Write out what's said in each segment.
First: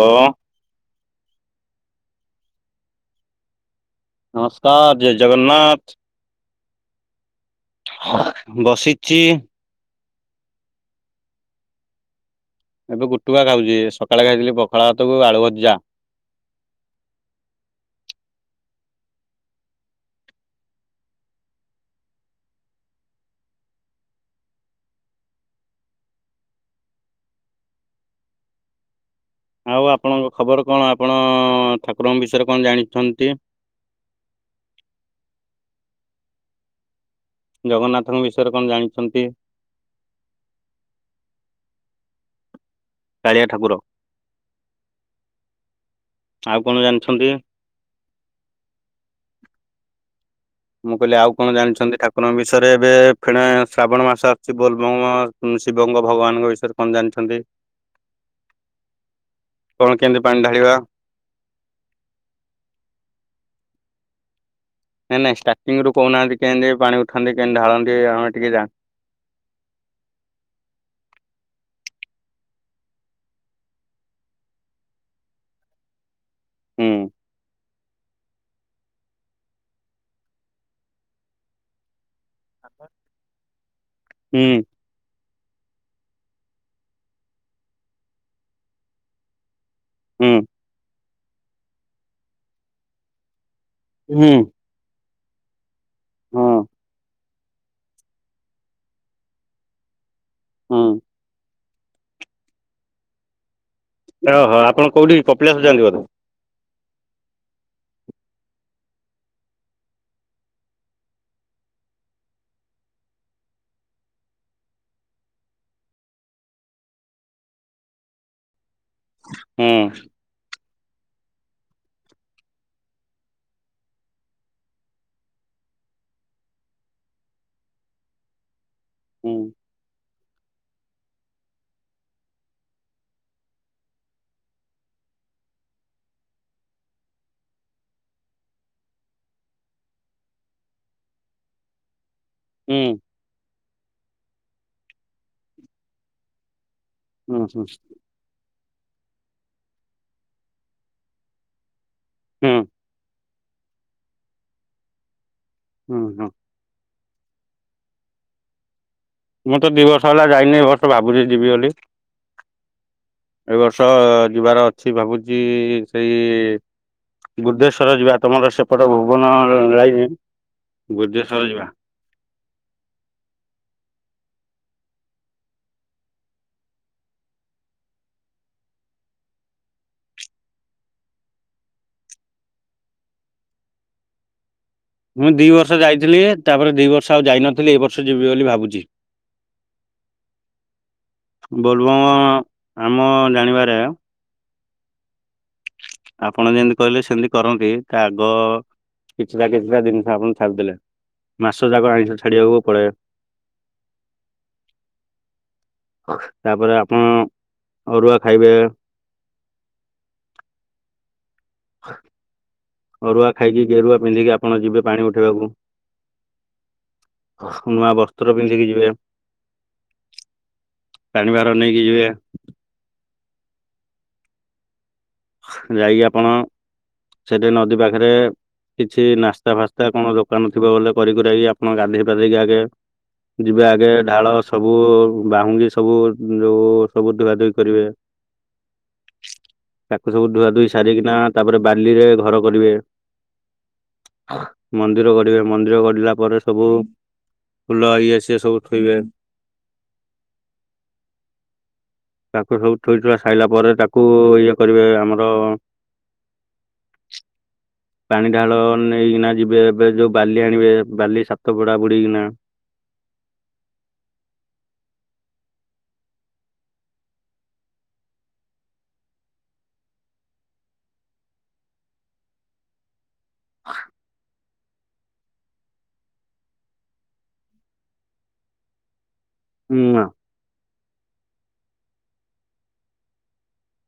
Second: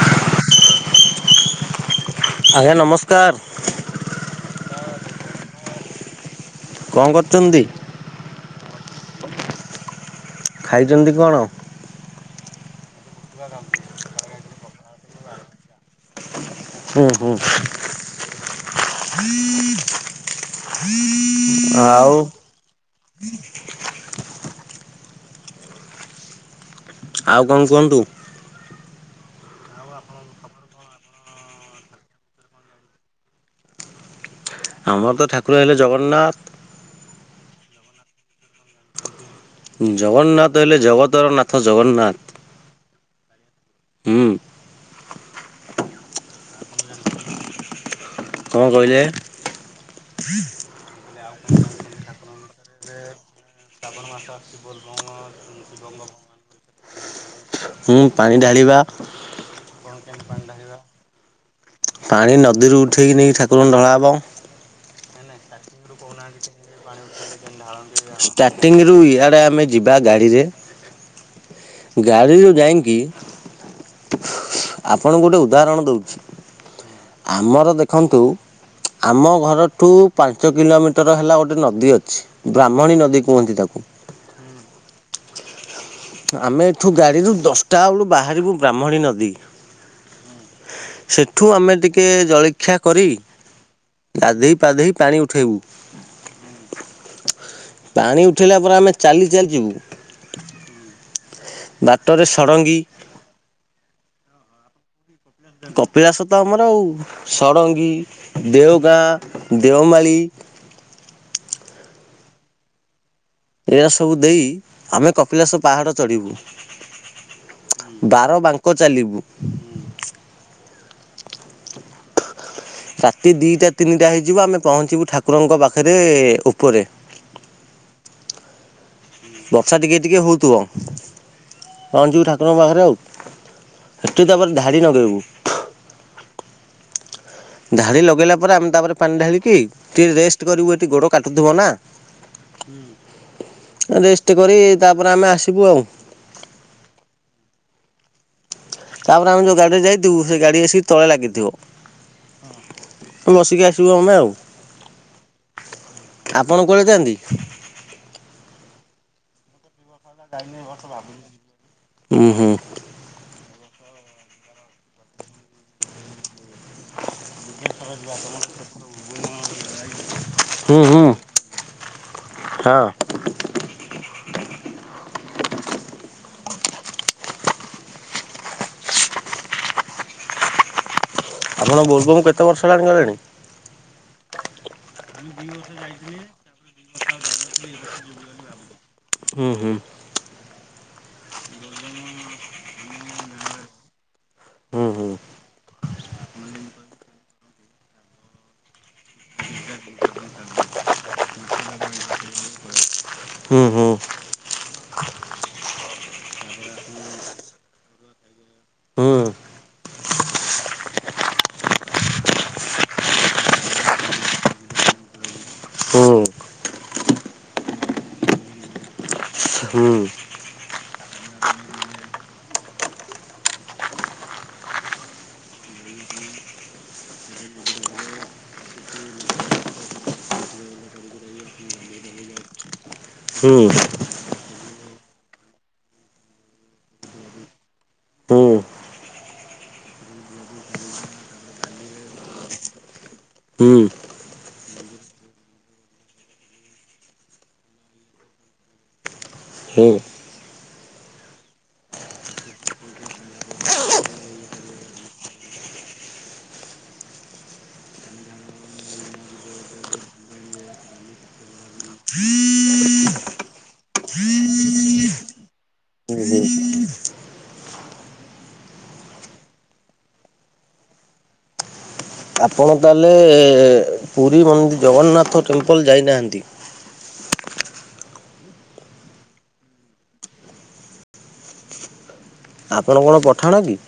ହଁ। ଆଜ୍ଞା ନମସ୍କାର। ନମସ୍କାର ଜୟ ଜଗନ୍ନାଥ। କଣ କରୁଛନ୍ତି? ବସିଛି। ଖାଇଛନ୍ତି କଣ? ଏବେ ଗୁଟୁକା ଖାଉଛି ସକାଳେ ଖାଇଥିଲି ପଖାଳ ହାତକୁ ଆଳୁ ଭଜା। ହୁଁ ହୁଁ। ଆଉ। ହୁ ଆଉ କଣ କୁହନ୍ତୁ? ଆଉ ଆପଣଙ୍କ ଖବର କଣ? ଆପଣ ଠାକୁରଙ୍କ ବିଷୟରେ କଣ ଜାଣିଛନ୍ତି? ଆମର ତ ଠାକୁର ହେଲେ ଜଗନ୍ନାଥ। ଜଗନ୍ନାଥଙ୍କ ବିଷୟରେ କଣ ଜାଣିଛନ୍ତି? ଜଗନ୍ନାଥ ହେଲେ ଜଗତର ନାଥ ଜଗନ୍ନାଥ। କାଳିଆ ଠାକୁର। ହୁଁ। ଆଉ କଣ ଜାଣିଛନ୍ତି? କଣ କହିଲେ? ମୁଁ କହିଲି ଆଉ କଣ ଜାଣିଛନ୍ତି ଠାକୁରଙ୍କ ବିଷୟରେ ଏବେ ଏଇ କ୍ଷିଣା ଶ୍ରାବଣ ମାସ ଆସୁଛି ବୋଲବ ଶିବଙ୍କ ଭଗବାନଙ୍କ ବିଷୟରେ କଣ ଜାଣିଛନ୍ତି? ମୁଁ ପାଣି ଢାଳିବା। କଣ କେମିତି ପାଣି ଢାଳିବା? ପାଣି ନଦୀରୁ ଉଠେଇକି ନେଇକି ଠାକୁରଙ୍କୁ ଢଳା ହବ। ନାଇଁ ନାଇଁ ଷ୍ଟାର୍ଟିଂ ରୁ କହୁନାହାନ୍ତି କେମତି ପାଣି ଉଠାନ୍ତି କେମିତି ଢାଳନ୍ତି? ଆମେ ଟିକେ ଜା ଷ୍ଟାର୍ଟିଂରୁ ଇଆଡ଼େ ଆମେ ଯିବା ଗାଡ଼ିରେ ଗାଡ଼ିରୁ ଯାଇଁକି ଆପଣଙ୍କୁ ଗୋଟେ ଉଦାହରଣ ଦଉଛି ହୁଁ ଆମର ଦେଖ ଦେଖନ୍ତୁ ଆମ ଘରଠୁ ପାଞ୍ଚ କିଲୋମିଟର ହେଲା ଗୋଟିଏ ନଦୀ ଅଛି। ବ୍ରାହ୍ମଣୀ ନଦୀ କୁହନ୍ତି ତାକୁ। ହୁଁ ଆମେ ଏଠୁ ଗାଡିରୁୁ ଦଶଟା ବେଳୁ ବାହାରିବୁ ବ୍ରାହ୍ମଣୀ ନଦୀକୁ। ହୁଁ। ସେଠୁ ଆମେ ଟିକେ ଜଳଖିଆ କରି ହୁଁ ଗାଧୋଇ ଗାଧେଇକି ପାଣି ଉଠାଇବୁ। ହଁ। ପାଣି ଉଠାଇଲା ପରେ ଆମେ ଚାଲି ଚାଲିଯିବୁ। ହୁଁ। [unintelligible] ବାଟରେ ଷଡଙ୍ଗୀ। ଓହୋ ଆପଣ କୋଉଠି? କପିଳାସ ଯାଆନ୍ତି ବୋଧେ? କପିଳାସ ତ ଆମର ଆଉ ଷଡଙ୍ଗୀ, ଦେଓଗାଁ, ଦେଓମାଳି ଏରା ସବୁ ଦେଇ ଆମେ କପିଳାସ ପାହାଡ ଚଢିବୁ। ବାର ବାଙ୍କ ଚାଲିବୁ। ହୁଁ। ରାତି ଦିଇଟା ତିନିଟା ହେଇଯିବ ଆମେ ପହଞ୍ଚିବୁ ଠାକୁରଙ୍କ ପାଖରେ ଉପରେ ହୁଁ ବର୍ଷା ଟିକେ ଟିକେ ହୋଉଥୁବ। ହଁ ଯୋଉ ଠାକୁରଙ୍କ ପାଖରେ ଆଉ ହେଠୁ ତାପରେ ଧାଡି ନଗେଇବୁ। ଧାଡି ଲଗେଇଲା ପରେ ଆମେ ତାପରେ ପାଣି ଢାଳିକି। ଟିକେ ରେଷ୍ଟ କରିବୁ ଏଠି ଗୋଡ କାଟୁଥିବ ନା। ହୁଁ ରେଷ୍ଟ କରି ତାପରେ ଆମେ ଆସିବୁ ଆଉ। ହୁଁ ହୁଁ। ତାପରେ ଆମେ ଯୋଉ ଗାଡିରେ ଯାଇଥିବୁ। ସେ ଗାଡି ଆସିକି ତଳେ ଲାଗିଥିବ। ହୁଁ ଆଁ ବସିକି ଆସିବୁ ଆମେ ଆଉ। ହୁଁ ହୁଁ। ଆପଣ କୁଆଡେ ଯାଆନ୍ତି? ମୁଁ ତ ଦିଇ ବର୍ଷ ହେଲା ଯାଇନି ଘଟଗାଁ ଭାବୁଚି ଯିବି ବୋଲି। ହୁଁ ହୁଁ ଏ ବର୍ଷ ଯିବାର ଅଛି ଭାବୁଚି ସେଇ ବୁଦ୍ଧେଶ୍ଵର ଯିବା ତମର ସେପଟ ଭୁବନ ଯାଇନି। ହୁଁ ହୁଁ ବୁଦ୍ଧେଶ୍ୱର ଯିବା। ହଁ। ଆପଣ ବୋଲବମ୍ କେତେ ବର୍ଷ ହେଲାଣି ଗଲେଣି? ମୁଁ ଦିଇ ବର୍ଷ ଯାଇଥିଲି ତାପରେ ଦିଇ ବର୍ଷ ଆଉ ଯାଇନଥିଲି। ଏ ବର୍ଷ ଯିବି ବୋଲି ଭାବୁଚି। ହୁଁ ହୁଁ। ବୋଲବମ୍ ଆମ ଜାଣିବାରେ ହୁଁ ହୁଁ। ଆପଣ ଯେମିତି କହିଲେ ସେମିତି କରନ୍ତି ତା ଆଗ କିଛିଟା କିଛିଟା ଜିନିଷ ଆପଣ ଛାଡିଦେଲେ। ମାସ ଯାକ ଆଇଁଷ ଛାଡିବାକୁ ପଡେ। ହୁଁ ହୁଁ। ତାପରେ ଆପଣ ଅରୁଆ ଖାଇବେ। ହଁ। [unintelligible] ଅରୁଆ ଖାଇକି ଗେରୁଆ ପିନ୍ଧିକି। ଆପଣ ଯିବେ ପାଣି ଉଠେଇବାକୁ। ହୁଁ। ନୂଆ ବସ୍ତ୍ର ପିନ୍ଧିକି ଯିବେ। ହୁଁ ପାଣିିଭାର ନେଇକି ଯିବେ। [unintelligible] ଯାଇକି ଆପଣ ସେଠି ନଦୀ ପାଖରେ କିଛି ନାସ୍ତା ଫାସ୍ତା କଣ ଦୋକାନ ଥିବ ବୋଲେ କରି କୁରାକି ଆପଣ ଗାଧେଇ ପାଧେଇକି ଆଗେ ଯିବେ ହୁଁ ଆଗେ ଢାଳ ସବୁ ବାହୁଙ୍ଗି ସବୁ ଯୋଉ ସବୁ ଧୁଆ ଧୋଇ କରିବେ। ହୁଁ। ତାକୁ ସବୁ ଧୁଆ ଧୋଇ ସାରିକିନା ତାପରେ ବାଲିରେ ଘର କରିବେ। ହୁଁ। ହଁ ମନ୍ଦିର ଗଢିବେ ମନ୍ଦିର ଗଢିଲା ପରେ ସବୁ ଫୁଲ ଇଏ ଆସିବେ ସବୁ ଥୋଇବେ ହଁ। ତାକୁ ସବୁ ଥୋଇଥାଇ ସାଇଲା ପରେ ତାକୁ ଇଏ କରିବେ ଆମର [inaudible] ପାଣି ଢାଳ ନେଇକିନା ଯିବେ ଏବେ ଯୋ ବାଲି ଆଣିବେ ବାଲି ସାତ କଡା ବୁଡେକିନା ହୁଁ। ଆପଣ ତାହେଲେ ପୁରୀ ମନ୍ଦି ଜଗନ୍ନାଥ ଟେମ୍ପଲ୍ ଯାଉନାହାଁନ୍ତି? ନାଁ। ଆପଣ କଣ ପଠାଣ କି?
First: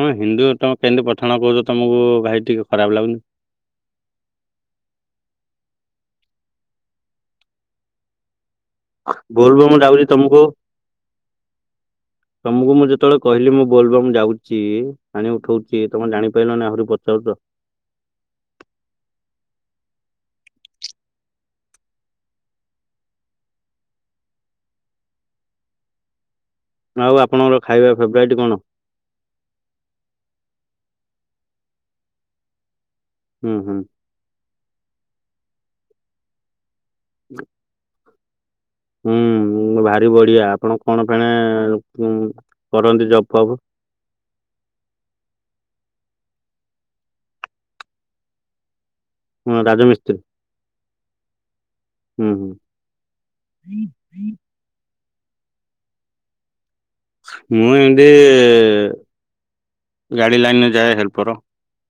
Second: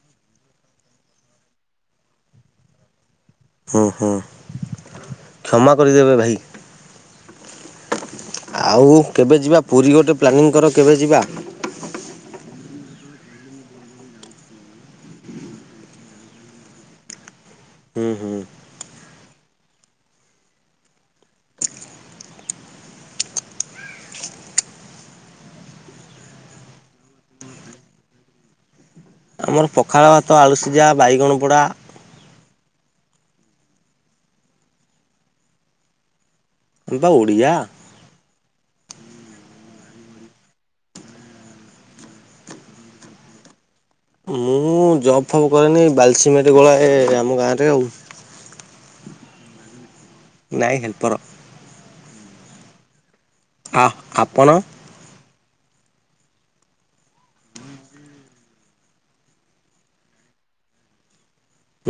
ହଁ ହିନ୍ଦୁ ତମେ କେମିତି ପଠାଣ କହୁଚ ତମକୁ ଭାଇ ଟିକେ ଖରାପ ଲାଗୁନି? ହୁଁ ହୁଁ କ୍ଷମା କରିଦେବେ ଭାଇ ଆଉ କେବେ ଯିବା ବୋଲବମ ପୁରୀ ଯାଉଛି ଗୋଟେ ତମକୁ ପ୍ଲାନିଂ କର କେବେ ଯିବା? ତମକୁ ମୁଁ ଯେତେବେଳେ କହିଲି ମୁଁ ବୋଲବମ୍ ଯାଉଚି ପାଣି ଉଠଉଚି ତମେ ଜାଣିପାରିଲନି ଆହୁରି ପଚାରୁଚ? ହୁଁ ହୁଁ। ଆଉ ଆପଣଙ୍କର ଖାଇବା ଫେବରାଇଟ୍ କଣ? ଆମର ପଖାଳ ଭାତ ଆଳୁସିଝା ବାଇଗଣପୋଡା ହୁଁ ହୁଁ। ଆମେ ବା ଓଡିଆ ହୁଁ ଭାରି ବଢିଆ ଆପଣ କଣ ଫେଣେ କରନ୍ତି ଜବ୍ ବଡ଼? ମୁଁ ଜବ୍ ଫବ୍ କରେନି ବାଲିସିମେଟ୍ ଗୋଳାଏ ଆମ ଗାଁରେ ଆଉ। ହଁ ରାଜମିସ୍ତ୍ରୀ? ନାଇଁ ହେଲ୍ପର। ହୁଁ ହୁଁ। ଆ ଆପଣ? ମୁଁ ଏମତି ଗାଡି ଲାଇନ୍ ରେ ଯାଏ ହେଲ୍ପର।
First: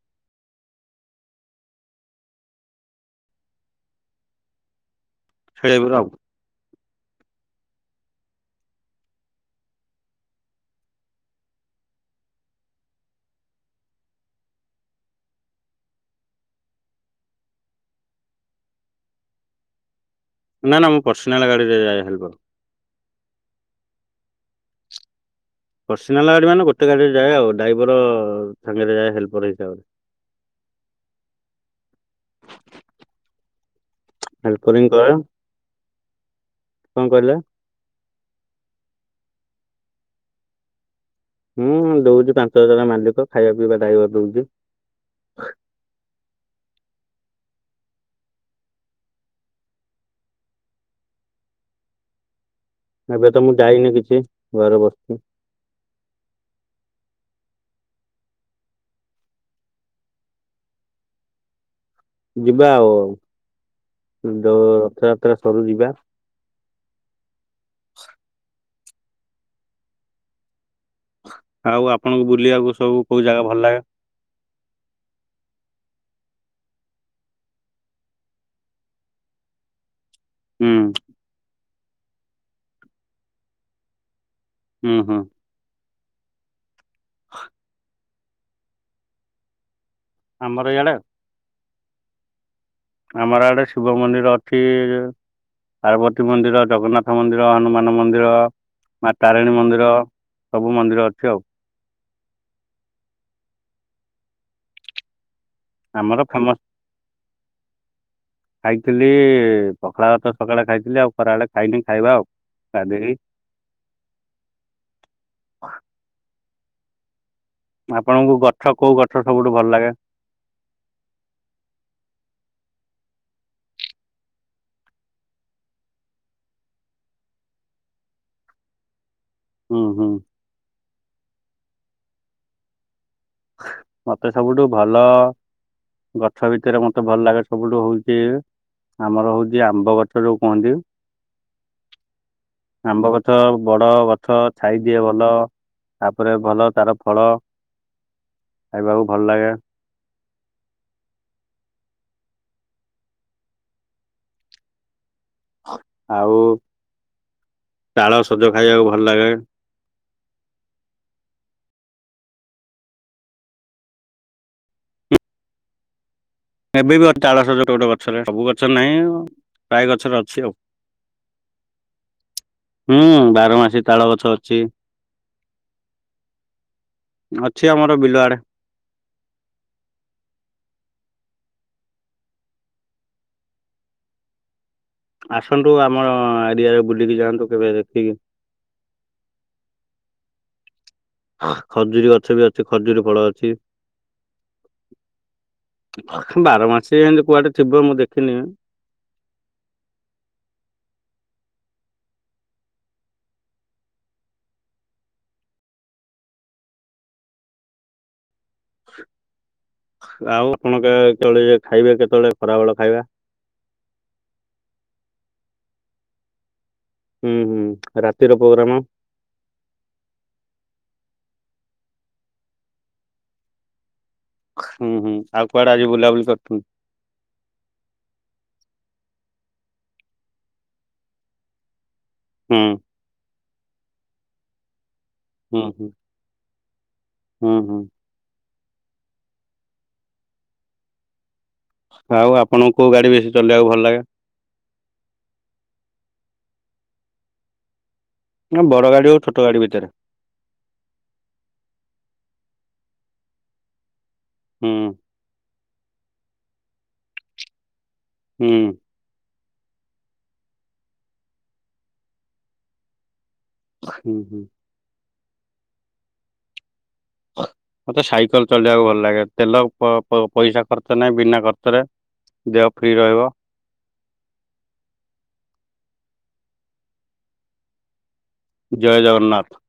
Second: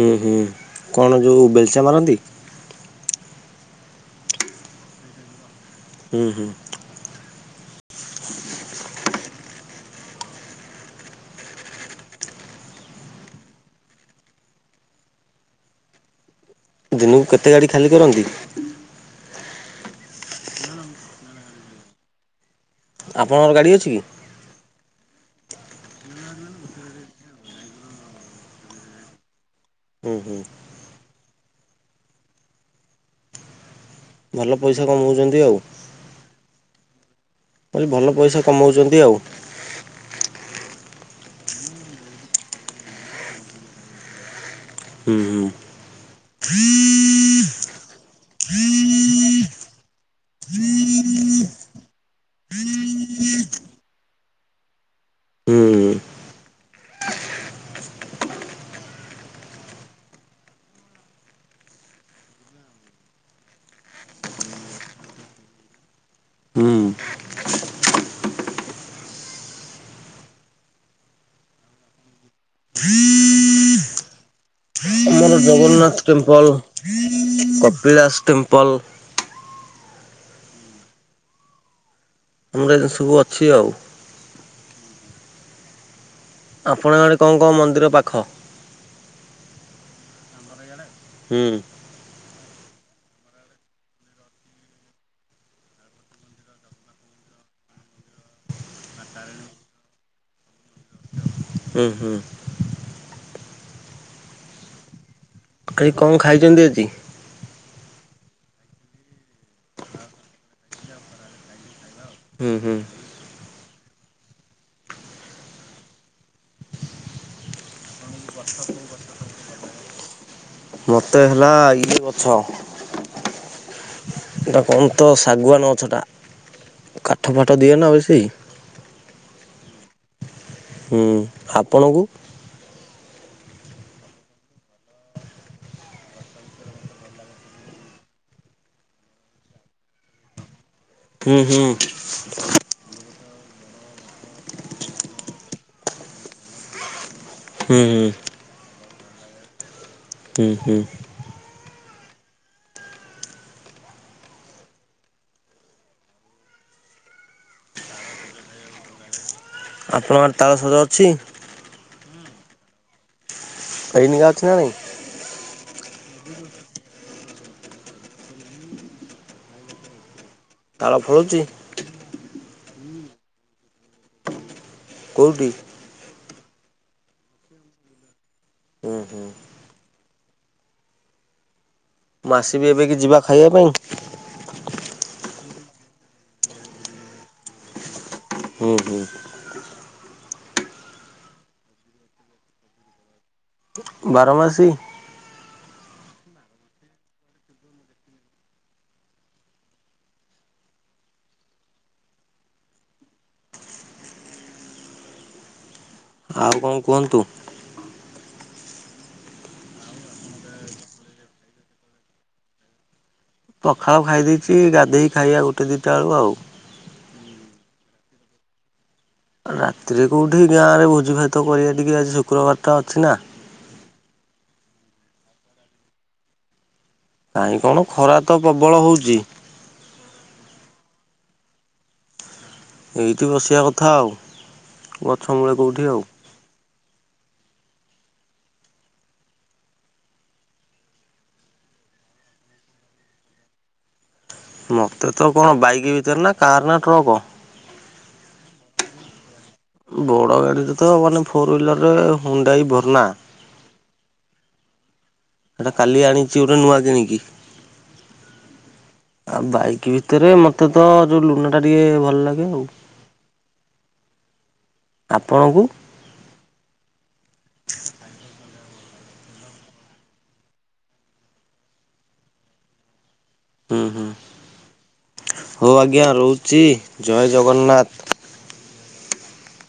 ହୁଁ ହୁଁ କଣ ଯୋଉ ବେଲଚା ମାରନ୍ତି? [inaudible] ହୁଁ ହୁଁ। ଦିନକୁ କେତେ ଗାଡି ଖାଲି କରନ୍ତି? ନା ନା ମୁଁ ପର୍ସନାଲ ଗାଡି ରେ ଯାଏ ହେଲ୍ପର। ଆପଣଙ୍କର ଗାଡି ଅଛି କି? ପର୍ସନାଲ ଗାଡି ମାନେ ଗୋଟେ ଗାଡିରେ ଯାଏ ଆଉ ଡ୍ରାଇଭର ସାଙ୍ଗରେ ଯାଏ ହେଲ୍ପର ହେଇକି ଆଉ। ଓ ହୋ। ଭଲ ପଇସା ହେଲ୍ପରିଙ୍ଗି କରେ କମଉଛନ୍ତି ଆଉ। କଣ କହିଲେ? କହିଲି ଭଲ ପଇସା କମଉଚନ୍ତି ଆଉ। ହୁଁ ଦଉଚି ପାଞ୍ଚ ହଜାର ମାଲିକ ଖାଇବା ପିଇବା ଡାଇଭର ଦଉଚି। ହୁଁ ହୁଁ। ଏବେ ତ ମୁଁ ଡାଇନି କିଛି ଘରେ ବସିଚି। ହୁଁ। ଯିବା ଆଉ ଯୋ ରଥଯାତ୍ରା ସରୁ ଯିବା। ଉଁ। ଆଉ ଆପଣଙ୍କୁ ବୁଲିବାକୁ ସବୁ କୋଉ ଜାଗା ଭଲ ଲାଗେ? [unintelligible] ନାଥ ଟେମ୍ପଲ, କପିଳାସ ଟେମ୍ପଲ ହୁଁ। ତମର ଏ ସବୁ ଅଛି ଆଉ। ହୁଁ ହୁଁ। ଆପଣ ଆଡେ କଣ କଣ ମନ୍ଦିର ପାଖ? ଆମର ଇଆଡେ? ହୁଁ। ଆମର ଆଡେ ଶିବ ମନ୍ଦିର ଅଛିଯେ ପାର୍ବତୀ ମନ୍ଦିର, ଜଗନ୍ନାଥ ମନ୍ଦିର, ହନୁମାନ ମନ୍ଦିର। ମା ତାରିଣୀ ମନ୍ଦିର ସବୁ ମନ୍ଦିର ଅଛି ଆଉ। ଉଁ ହୁଁ। ଆଜି କଣ ଆମର ଫେମସ ଖାଇଛନ୍ତି ଆଜି? ଖାଇଥିଲି ପଖାଳ ଭାତ ସକାଳେ ଖାଇଥିଲି, ଆଉ ଖରାବେଳେ ଖାଇନି ଖାଇବା ଆଉ। ହୁଁ ହୁଁ ଗାଧେଇ ଆପଣଙ୍କୁ ଗଛ କୋଉ ଗଛ ସବୁଠୁ ଭଲ ଲାଗେ? ମତେ ହେଲା ଇଏ ଗଛ ଏଟା କଣ ତ ଶାଗୁଆାନ ଗଛଟା କାଠ ଫାଠ ଦିଏ ନା ବେଶୀ? ହୁଁ ହୁଁ। ହୁଁ ଆପଣଙ୍କୁ? ମତେ ସବୁଠୁ ଭଲ ଗଛ ଭିତରେ ମତେ ଭଲ ଲାଗେ ସବୁଠୁ ହଉଚି ଆମର ହଉଛି ଆମ୍ବ ଗଛ ଯୋଉ କୁହନ୍ତି। ହୁଁ ହୁଁ। ଆମ୍ବ ଗଛ ବଡ ଗଛ ଛାଇଦିଏ ଭଲ। ତାପରେ ଭଲ ତାର ଫଳ ହୁଁ ହୁଁ। ଖାଇବାକୁ ଭଲ ଲାଗେ। ହୁଁ ହୁଁ। ଆଉ ତାଳ ସଜ ଖାଇବାକୁ ଭଲ ଲାଗେ। ଆପଣଙ୍କ ଗାଁ ରେ ତାଳସଜ ଅଛି? ଏଇ ନିିକା ଅଛି ନା ନାଇଁ? ଏବେ ବି ଅଛି ତାଳସଯ ଗୋଟେ ଗୋଟେ ଗଛରେ ସବୁ ଗଛ ନାହିଁ ପ୍ରାୟ ଗଛରେ ଅଛି ଆଉ। ତାଳ ଫଳୁଚି? ହୁଁ ବାର ମାସି ତାଳ ଗଛ ଅଛି। କୋଉଠି? ଅଛି ଆମର ବିଲଆଡେ। ଉଁହୁଁ। ମୁଁ ଆସିବି ଏବେକି ଯିବା ଖାଇବା ପାଇଁ? ଆସନ୍ତୁ ଆମର ଏରିଆରେ ବୁଲିକି ଯାଆନ୍ତୁ କେବେ ଦେଖିକି। ହୁଁ ହୁଁ। ହଁ ଖଜୁରୀ ଗଛ ବି ଅଛି ଖଜୁରୀ ଫଳ ଅଛି। ବାରମାସୀ? ବାର ମାସି ଏମତି କୁଆଡେ ଥିବ ମୁଁ ଦେଖିନି। ଆଉ କଣ କୁହନ୍ତୁ? ଆଉ ଆପଣ କେ କେତବେଳେ ଖାଇବେ କେତେବେଳେ ଖରାବେଳ ଖାଇବା? ପଖାଳ ଖାଇ ଦେଇଛି ଗାଧେଇ ଖାଇବା ଗୋଟେ ଦୁଇଟା ବେଳ ଆଉ। ଉଁ ହୁଁ ରାତିର ପୋଗ୍ରାମ? ରାତିରେ କୋଉଠି ଗାଁରେ ଭୋଜି ଭାତ କରିବା ଟିକେ ଆଜି ଶୁକ୍ରବାରଟା ଅଛି ନା। ହୁଁ ହୁଁ ଆଉ କୁଆଡ଼େ ଆଜି ବୁଲାବୁଲି କରଥୁ? କାଇଁ କଣ ଖରା ତ ପ୍ରବଳ ହଉଚି। ହୁଁ। ଏଇଠି ବସିବା କଥା ଆଉ ଗଛ ମୂଳେ କୋଉଠି ଆଉ। ଉଁ ହୁଁ। ଆଉ ଆପଣଙ୍କୁ କୋଉ ଗାଡ଼ି ବେଶୀ ଚଲେଇବାକୁ ଭଲ ଲାଗେ? ମତେ ତ କଣ ବାଇକ୍ ଭିତରେ ନା କାର୍ ନା ଟ୍ରକ୍? ନାଁ ବଡ଼ ଗାଡି ହୋଉ ଆଉ ଛୋଟ ଗାଡ଼ି ଭିତ ବଡ଼ ଗାଡ଼ିରେ ତ ମାନେ ଫୋର୍ ହୁଇଲରରେ ହୋଣ୍ଡାଇ ଭରନା। ହୁଁ। ହେଟା କାଲି ଆଣିଚି ଗୋଟେ ନୂଆ କିଣିକି। ହୁଁ। ଆଉ ବାଇକ୍ ଭିତରେ ମୋତ ତ ଯୋଉ ଲୁନାଟା ଟିକେ ଭଲ ଲାଗେ ଆଉ। ହୁଁ ହୁଁ। ଆପଣଙ୍କୁ? ମତେ ସାଇକଲ ଚଳେଇବାକୁ ଭଲ ଲାଗେ ତେଲ ପ ପ ପଇସା ଖର୍ଚ୍ଚ ନାହିଁ ବିନା ଖର୍ଚ୍ଚରେ ଦେହ ଫ୍ରି ରହିବ। ଉଁ ହୁଁ ହୋଉ ଆଜ୍ଞା ରହୁଚି ଜୟ ଜଗନ୍ନାଥ। ଜୟ ଜଗନ୍ନାଥ।